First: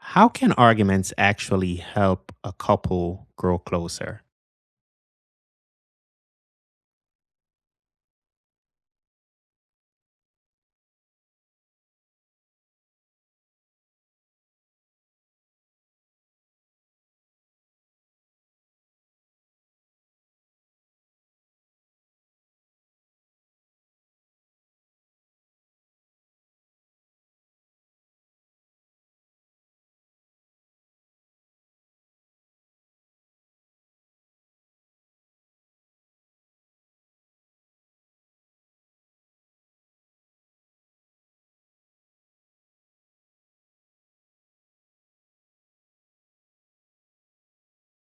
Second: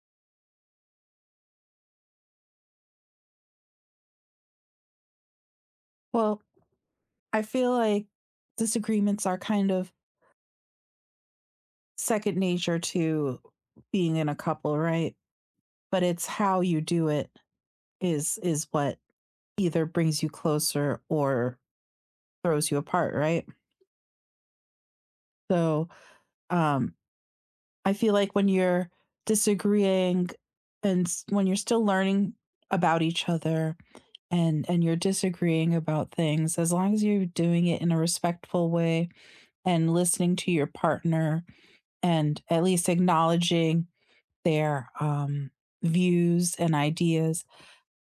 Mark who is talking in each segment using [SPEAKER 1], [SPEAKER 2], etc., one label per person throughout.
[SPEAKER 1] How can arguments actually help a couple grow closer?
[SPEAKER 2] Well, I feel like disagreements are kind of second nature to being in a couple, right? But it's how you do it is what either brings you closer or throws you apart, right? So, um I feel like when you're disagreeing when you're still learning about each other and you're disagreeing about things, as long as you're doing it in a respectful way and listening to your partner and at least acknowledging their views and ideas.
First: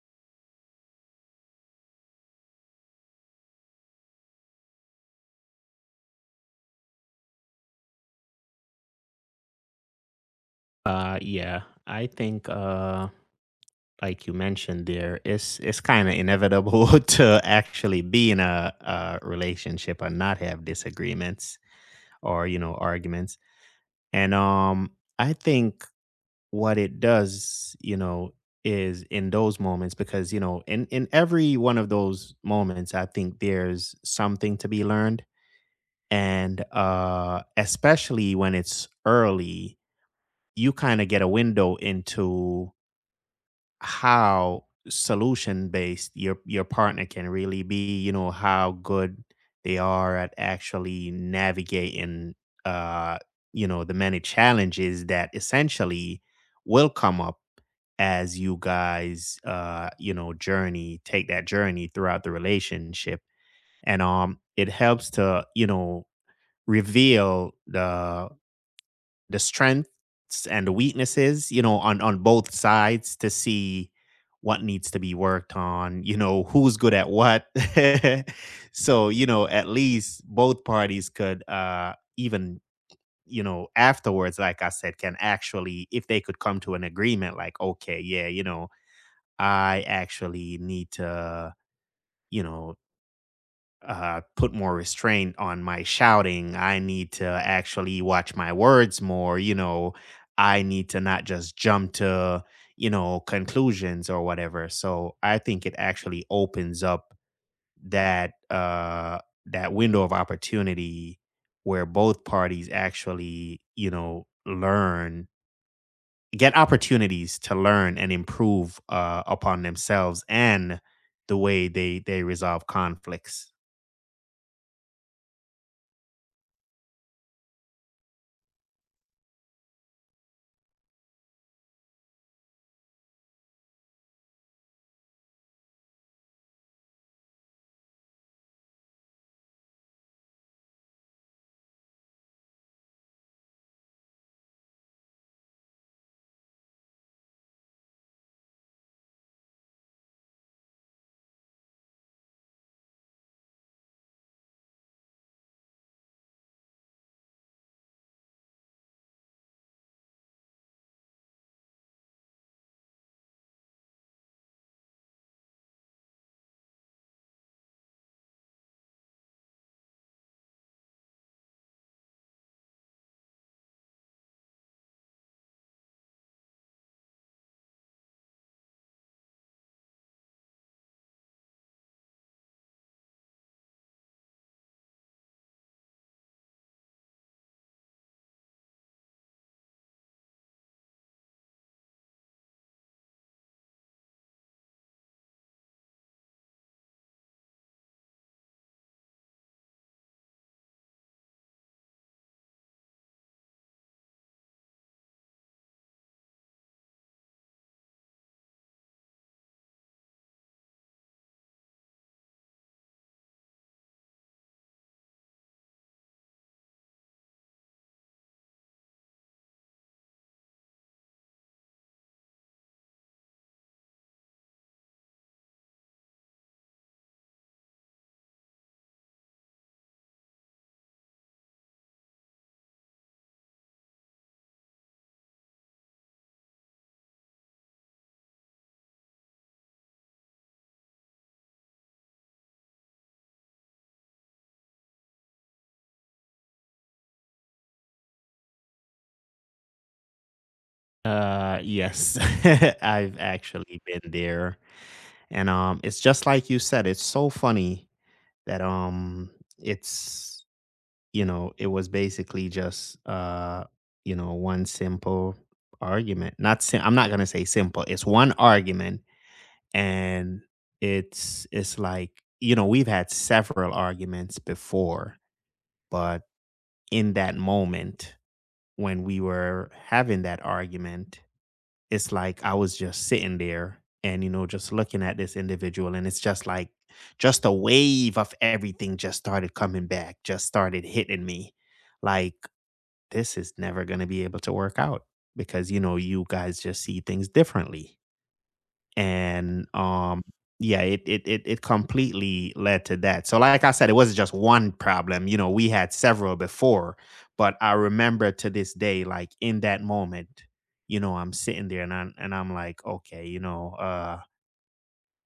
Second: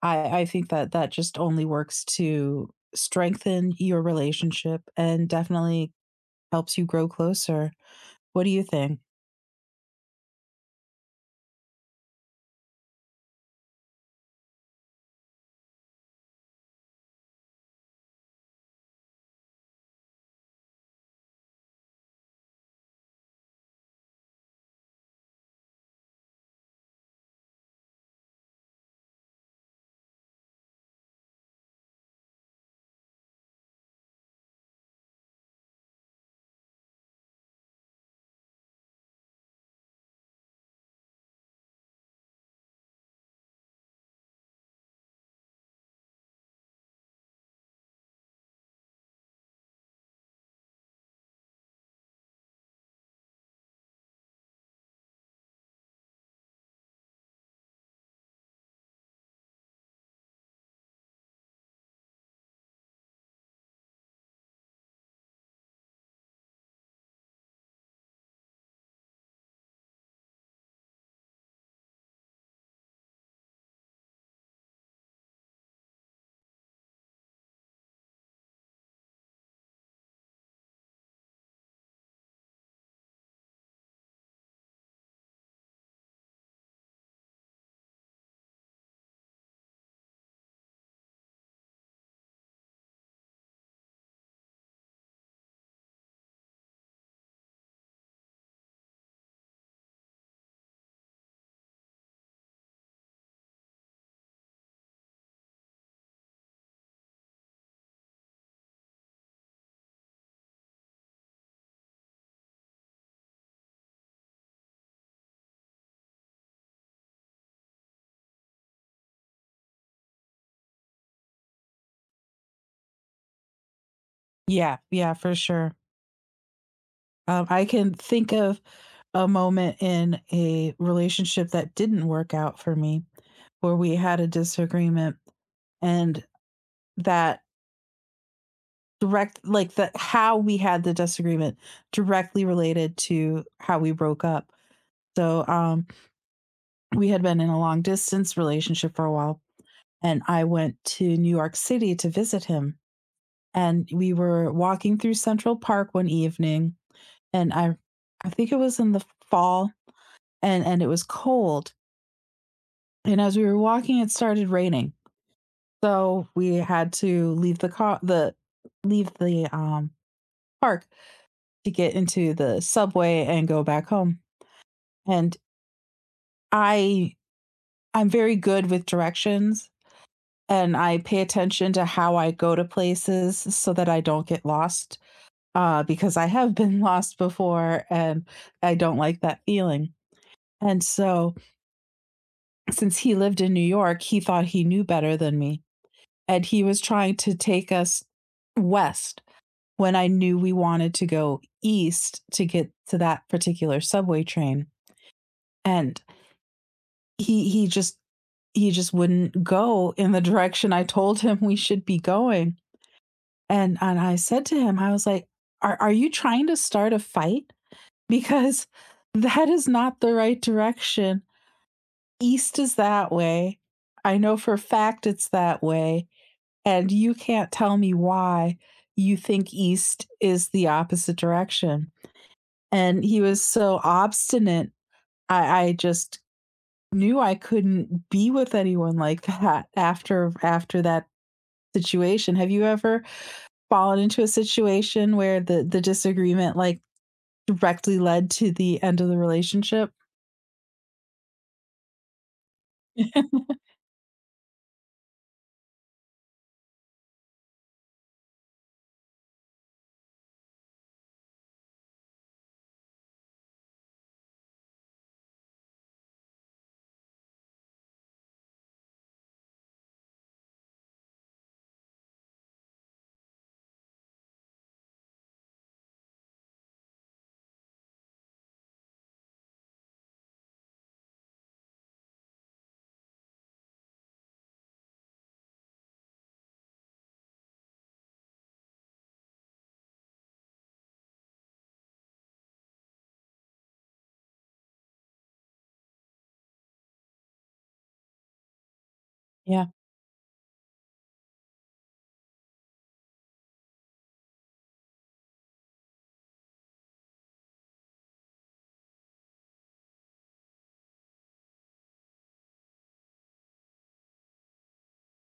[SPEAKER 2] I think that that just only works to strengthen your relationship and definitely helps you grow closer. What do you think?
[SPEAKER 1] Yeah, I think like you mentioned there, it's kind of inevitable to actually be in a relationship and not have disagreements or you know arguments. And I think what it does, you know, is in those moments because you know in every one of those moments, I think there's something to be learned and especially when it's early, you kind of get a window into how solution based your partner can really be. You know how good they are at actually navigating, uh, you know, the many challenges that essentially will come up as you guys, you know, journey take that journey throughout the relationship, and it helps to you know reveal the strengths and the weaknesses, you know, on both sides to see what needs to be worked on, you know, who's good at what. So, you know, at least both parties could even, you know, afterwards like I said can actually if they could come to an agreement like okay, yeah, you know, I actually need to, you know, put more restraint on my shouting. I need to actually watch my words more. You know, I need to not just jump to, you know, conclusions or whatever. So I think it actually opens up that that window of opportunity where both parties actually, you know, learn, get opportunities to learn and improve upon themselves and the way they resolve conflicts.
[SPEAKER 2] Yeah, yeah, for sure. I can think of a moment in a relationship that didn't work out for me where we had a disagreement and that the how we had the disagreement directly related to how we broke up. So, we had been in a long distance relationship for a while, and I went to New York City to visit him, and we were walking through Central Park one evening, and I think it was in the fall, and it was cold, and as we were walking, it started raining. So, we had to leave the, park to get into the subway and go back home. And I I'm very good with directions, and I pay attention to how I go to places so that I don't get lost, because I have been lost before and I don't like that feeling. And so, since he lived in New York, he thought he knew better than me. And he was trying to take us west when I knew we wanted to go east to get to that particular subway train. And he he just he just wouldn't go in the direction I told him we should be going. And I said to him, I was like, "Are you trying to start a fight? Because that is not the right direction. East is that way. I know for a fact it's that way, and you can't tell me why you think east is the opposite direction." And he was so obstinate. I just Knew I couldn't be with anyone like that after that situation. Have you ever fallen into a situation where the disagreement, like, directly led to the end of the relationship?
[SPEAKER 1] Yes, I've actually been there, and it's just like you said, it's so funny that, it's You know, it was basically just, you know, one simple argument. Not sim I'm not gonna say simple, it's one argument, and it's like, you know, we've had several arguments before, but in that moment when we were having that argument it's like I was just sitting there and, you know, just looking at this individual. And it's just like, just a wave of everything just started coming back, just started hitting me. Like, this is never going to be able to work out because, you know, you guys just see things differently and
[SPEAKER 2] Yeah,
[SPEAKER 1] um yeah, it, it completely led to that. So like I said, it wasn't just one problem, you know, we had several before, but I remember to this day, like in that moment, you know, I'm sitting there and I'm like, okay, you know,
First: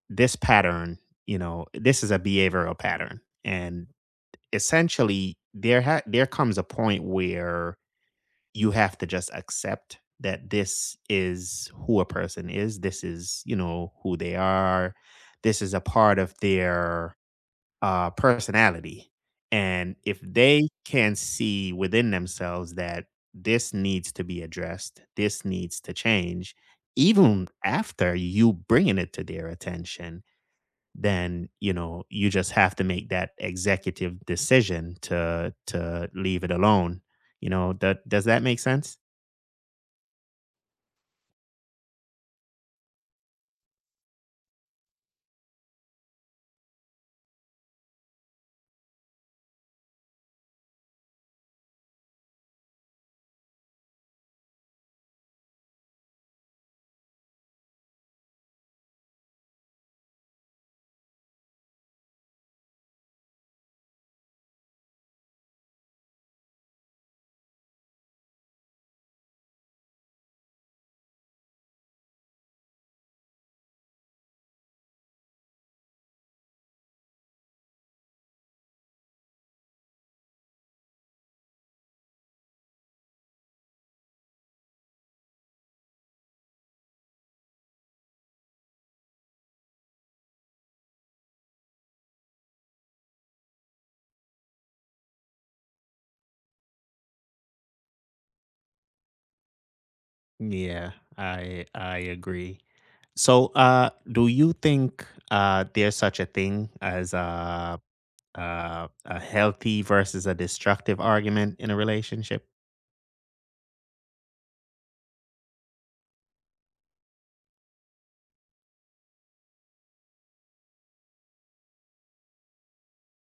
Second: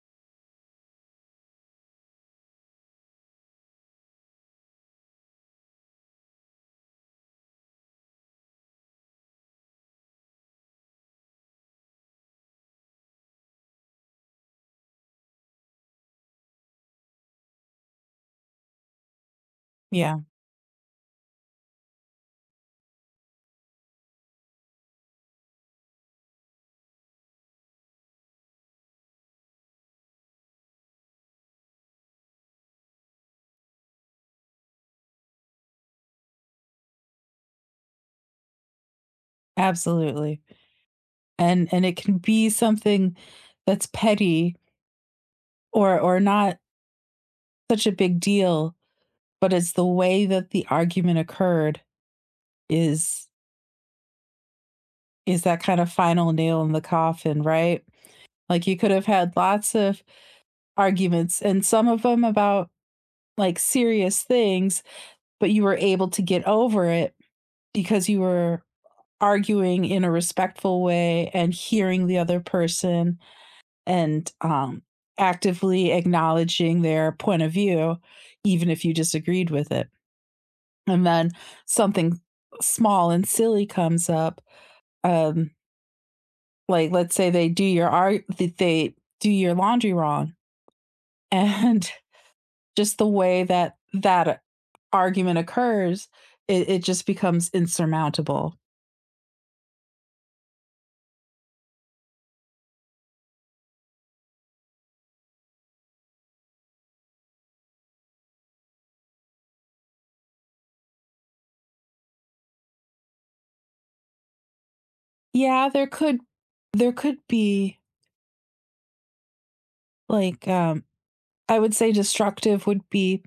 [SPEAKER 1] this pattern, you know, this is a behavioral pattern, and essentially there comes a point where you have to just accept that this is who a person is. This is, you know, who they are. This is a part of their personality. And
[SPEAKER 2] yeah,
[SPEAKER 1] if they can see within themselves that this needs to be addressed, this needs to change, even after you bringing it to their attention, then you know you just have to make that executive decision to leave it alone. You know, that, does that make sense?
[SPEAKER 2] absolutely, and it can be something that's petty or not such a big deal, but it's the way that the argument occurred is is that kind of final nail in the coffin, right? Like, you could have had lots of arguments and some of them about like serious things, but you were able to get over it because you were arguing in a respectful way and hearing the other person and actively acknowledging their point of view, even if you disagreed with it. And then something small and silly comes up. Um, like let's say they do your laundry wrong and just the way that that argument occurs, it just becomes insurmountable.
[SPEAKER 1] Yeah, I agree. So, do you think there's such a thing as a healthy versus a destructive argument in a relationship?
[SPEAKER 2] Yeah, there could be like I would say destructive would be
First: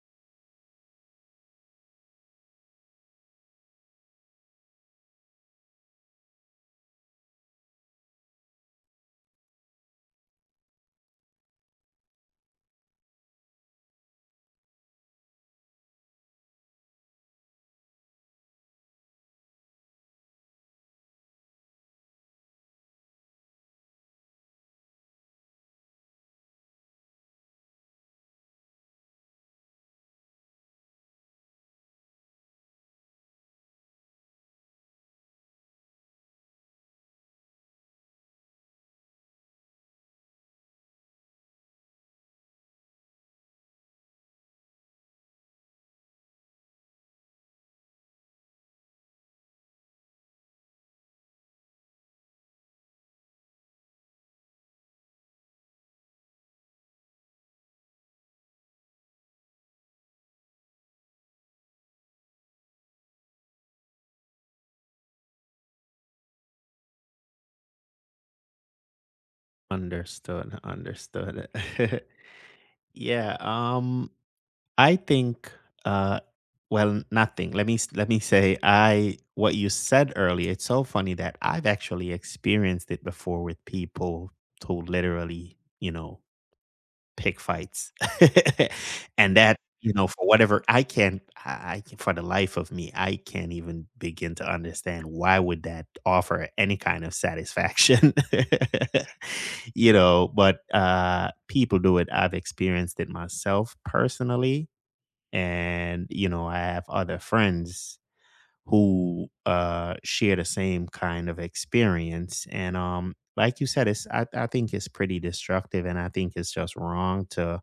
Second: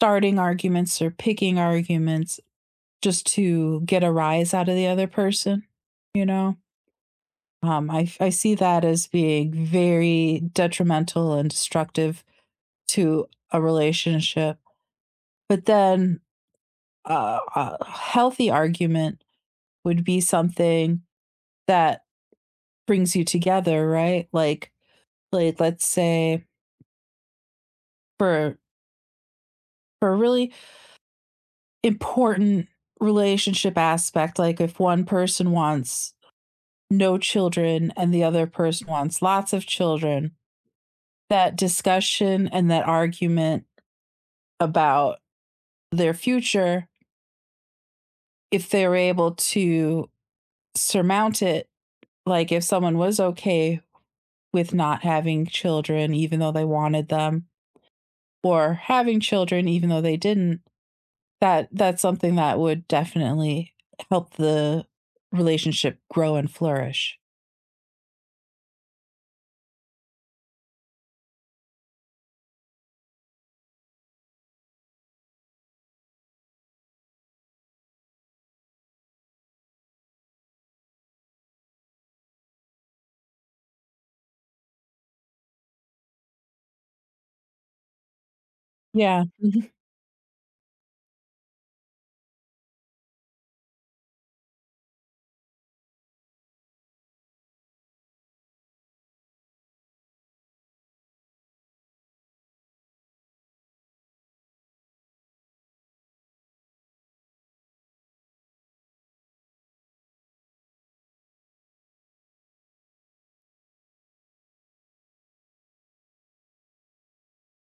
[SPEAKER 2] starting arguments or picking arguments just to get a rise out of the other person, you know? I see that as being very detrimental and destructive to a relationship. But then a healthy argument would be something that brings you together, right? Like let's say for for a really important relationship aspect, like if one person wants no children and the other person wants lots of children, that discussion and that argument about their future, if they're able to surmount it, like if someone was okay with not having children even though they wanted them, or having children even though they didn't, that that's something that would definitely help the relationship grow and flourish.
[SPEAKER 1] Understood. Understood. Yeah. I think. Uh, well, nothing. Let me say. I what you said earlier. It's so funny that I've actually experienced it before with people who literally, you know, pick fights.
[SPEAKER 2] Yeah.
[SPEAKER 1] And that,
[SPEAKER 2] Mhm.
[SPEAKER 1] you know, for whatever I can't I can, for the life of me, I can't even begin to understand why would that offer any kind of satisfaction. You know, but, people do it. I've experienced it myself personally, and, you know, I have other friends who, share the same kind of experience, and, like you said, it's, I think it's pretty destructive, and I think it's just wrong to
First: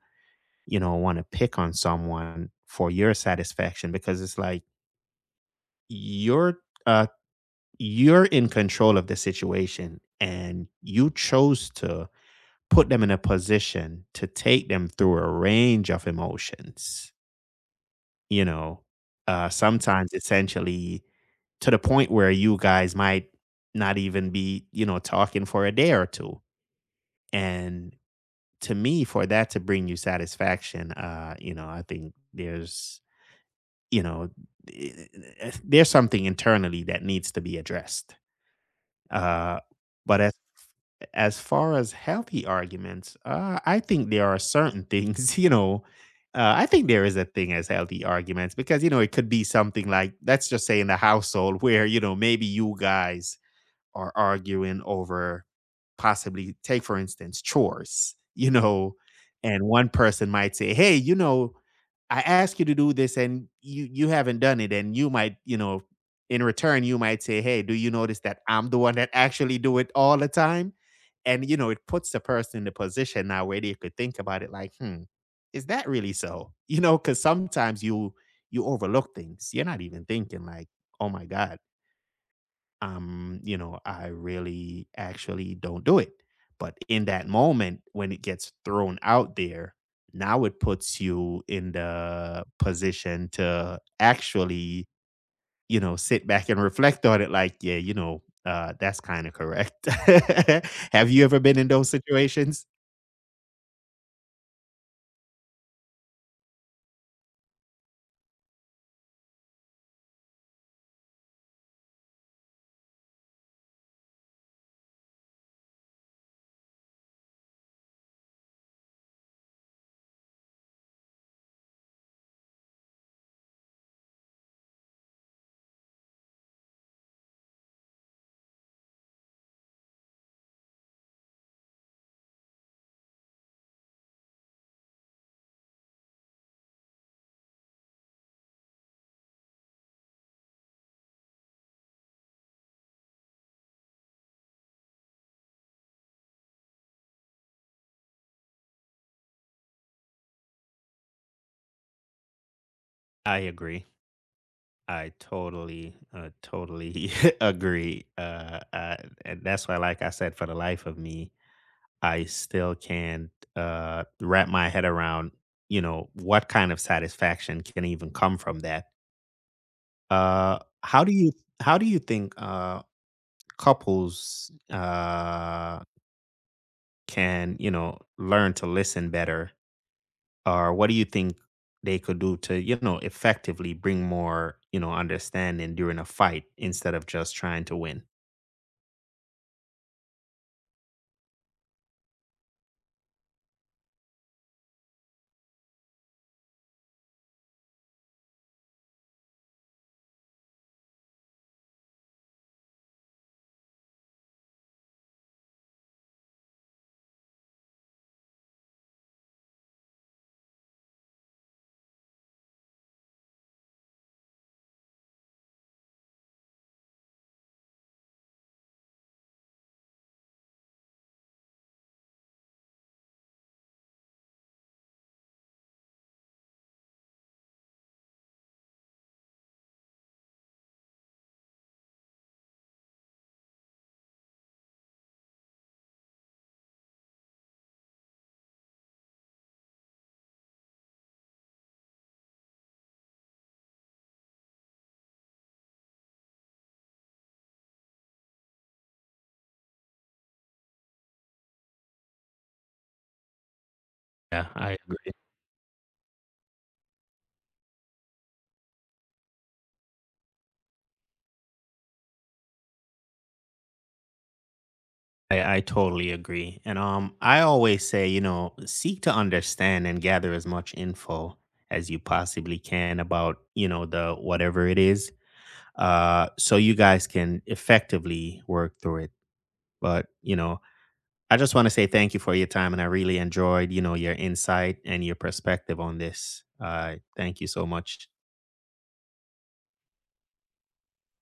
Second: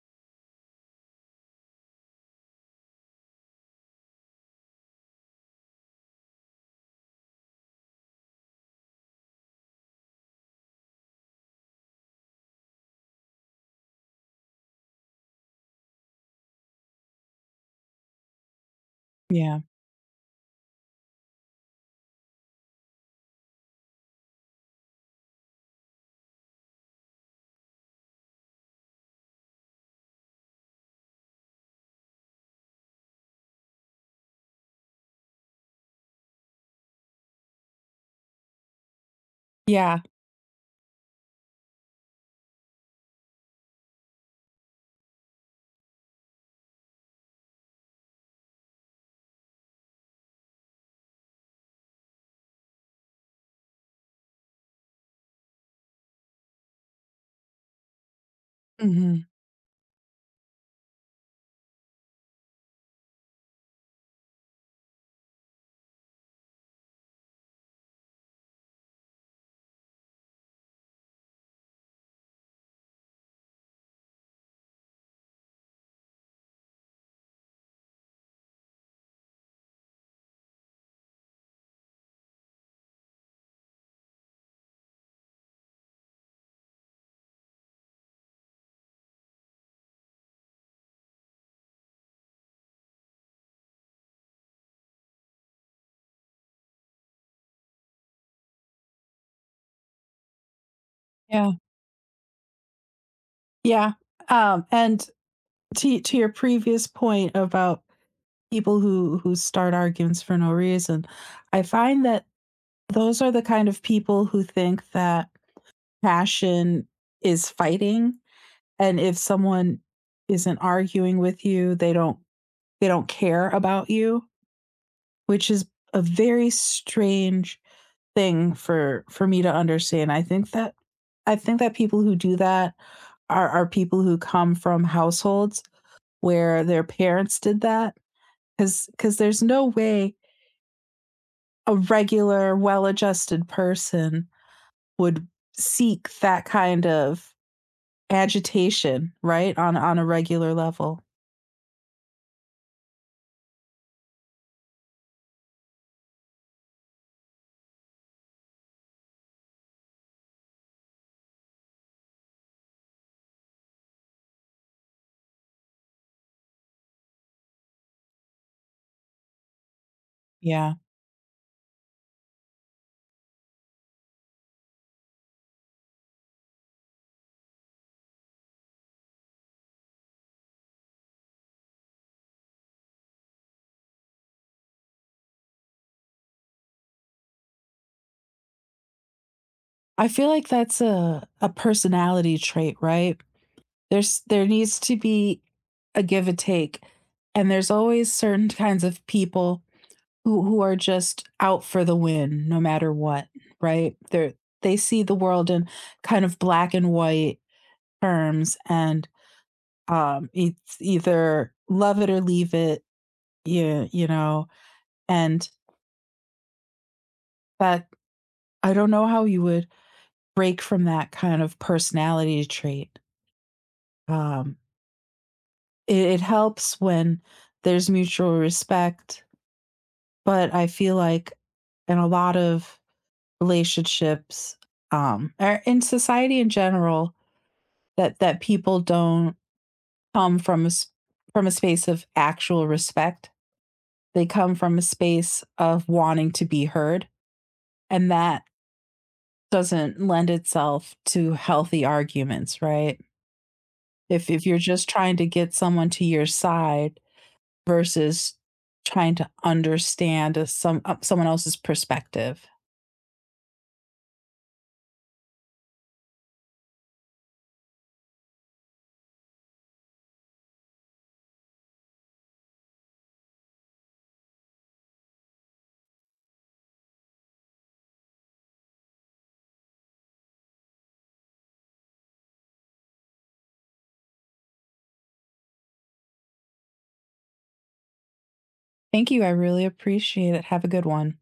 [SPEAKER 1] you know, want to pick on someone for your satisfaction because it's like you're uh you're in control of the situation and you chose to put them in a position to take them through a range of emotions, you know,
[SPEAKER 2] Yeah.
[SPEAKER 1] sometimes essentially to the point where you guys might not even be, you know, talking for a day or two. And to me, for that to bring you satisfaction, you know, I think there's you know, eh, eh, there's something internally that needs to be addressed. Uh,
[SPEAKER 2] Yeah.
[SPEAKER 1] but as far as healthy arguments, I think there are certain things, you know, I think there is a thing as healthy arguments because, you know, it could be something like, let's just say in the household where, you know, maybe you guys are arguing over possibly take for instance chores, you know,
[SPEAKER 2] Mhm.
[SPEAKER 1] and one person might say hey you know I asked you to do this and you haven't done it, and you might you know in return you might say hey do you notice that I'm the one that actually do it all the time, and you know it puts the person in the position now where they could think about it like hmm, is that really so, you know, because sometimes you overlook things, you're not even thinking like, oh my god, you know, I really actually don't do it. But in that moment, when it gets thrown out there, now it puts you in the position to actually, you know, sit back and reflect on it like, yeah, you know, that's kind of correct. Have you ever
[SPEAKER 2] Yeah.
[SPEAKER 1] been in those situations?
[SPEAKER 2] Yeah. And to your previous point about people who start arguments for no reason, I find that those are the kind of people who think that passion is fighting, and if someone isn't arguing with you, they don't care about you. Which is a very strange thing for me to understand. I think that people who do that are people who come from households where their parents did that, cuz there's no way a regular well-adjusted person would seek that kind of agitation, right? On a regular level.
[SPEAKER 1] I agree. I totally, totally agree. And that's why, like I said, for the life of me, I still can't wrap my head around, you know, what kind of satisfaction can even come from that. Uh,
[SPEAKER 2] Yeah.
[SPEAKER 1] how do you how do you think couples can you know learn to listen better, or what do you think they could do to you know effectively bring more you know understanding during a fight instead of just trying to win?
[SPEAKER 2] I feel like that's a personality trait, right? There's there needs to be a give and take, and there's always certain kinds of people who are just out for the win no matter what, right? They see the world in kind of black and white terms, and, it's either love it or leave it, yeah, you know? And that, I don't know how you would break from that kind of personality trait. Um, it it helps when there's mutual respect. But I feel like in a lot of relationships, or in society in general, that people don't come from a from a space of actual respect. They come from a space of wanting to be heard, and that doesn't lend itself to healthy arguments, right? If
[SPEAKER 1] Yeah,
[SPEAKER 2] you're
[SPEAKER 1] I
[SPEAKER 2] just
[SPEAKER 1] agree.
[SPEAKER 2] trying to get someone to your side versus trying to understand a, some someone else's perspective.
[SPEAKER 1] I totally agree. And I always say, you know, seek to understand and gather as much info as you possibly can about, you know, the whatever it is. So you guys can effectively work through it. But, you know, I just want to say thank you for your time and I really enjoyed, you know, your insight and your perspective on this. Thank you so much.
[SPEAKER 2] Thank you. I really appreciate it. Have a good one.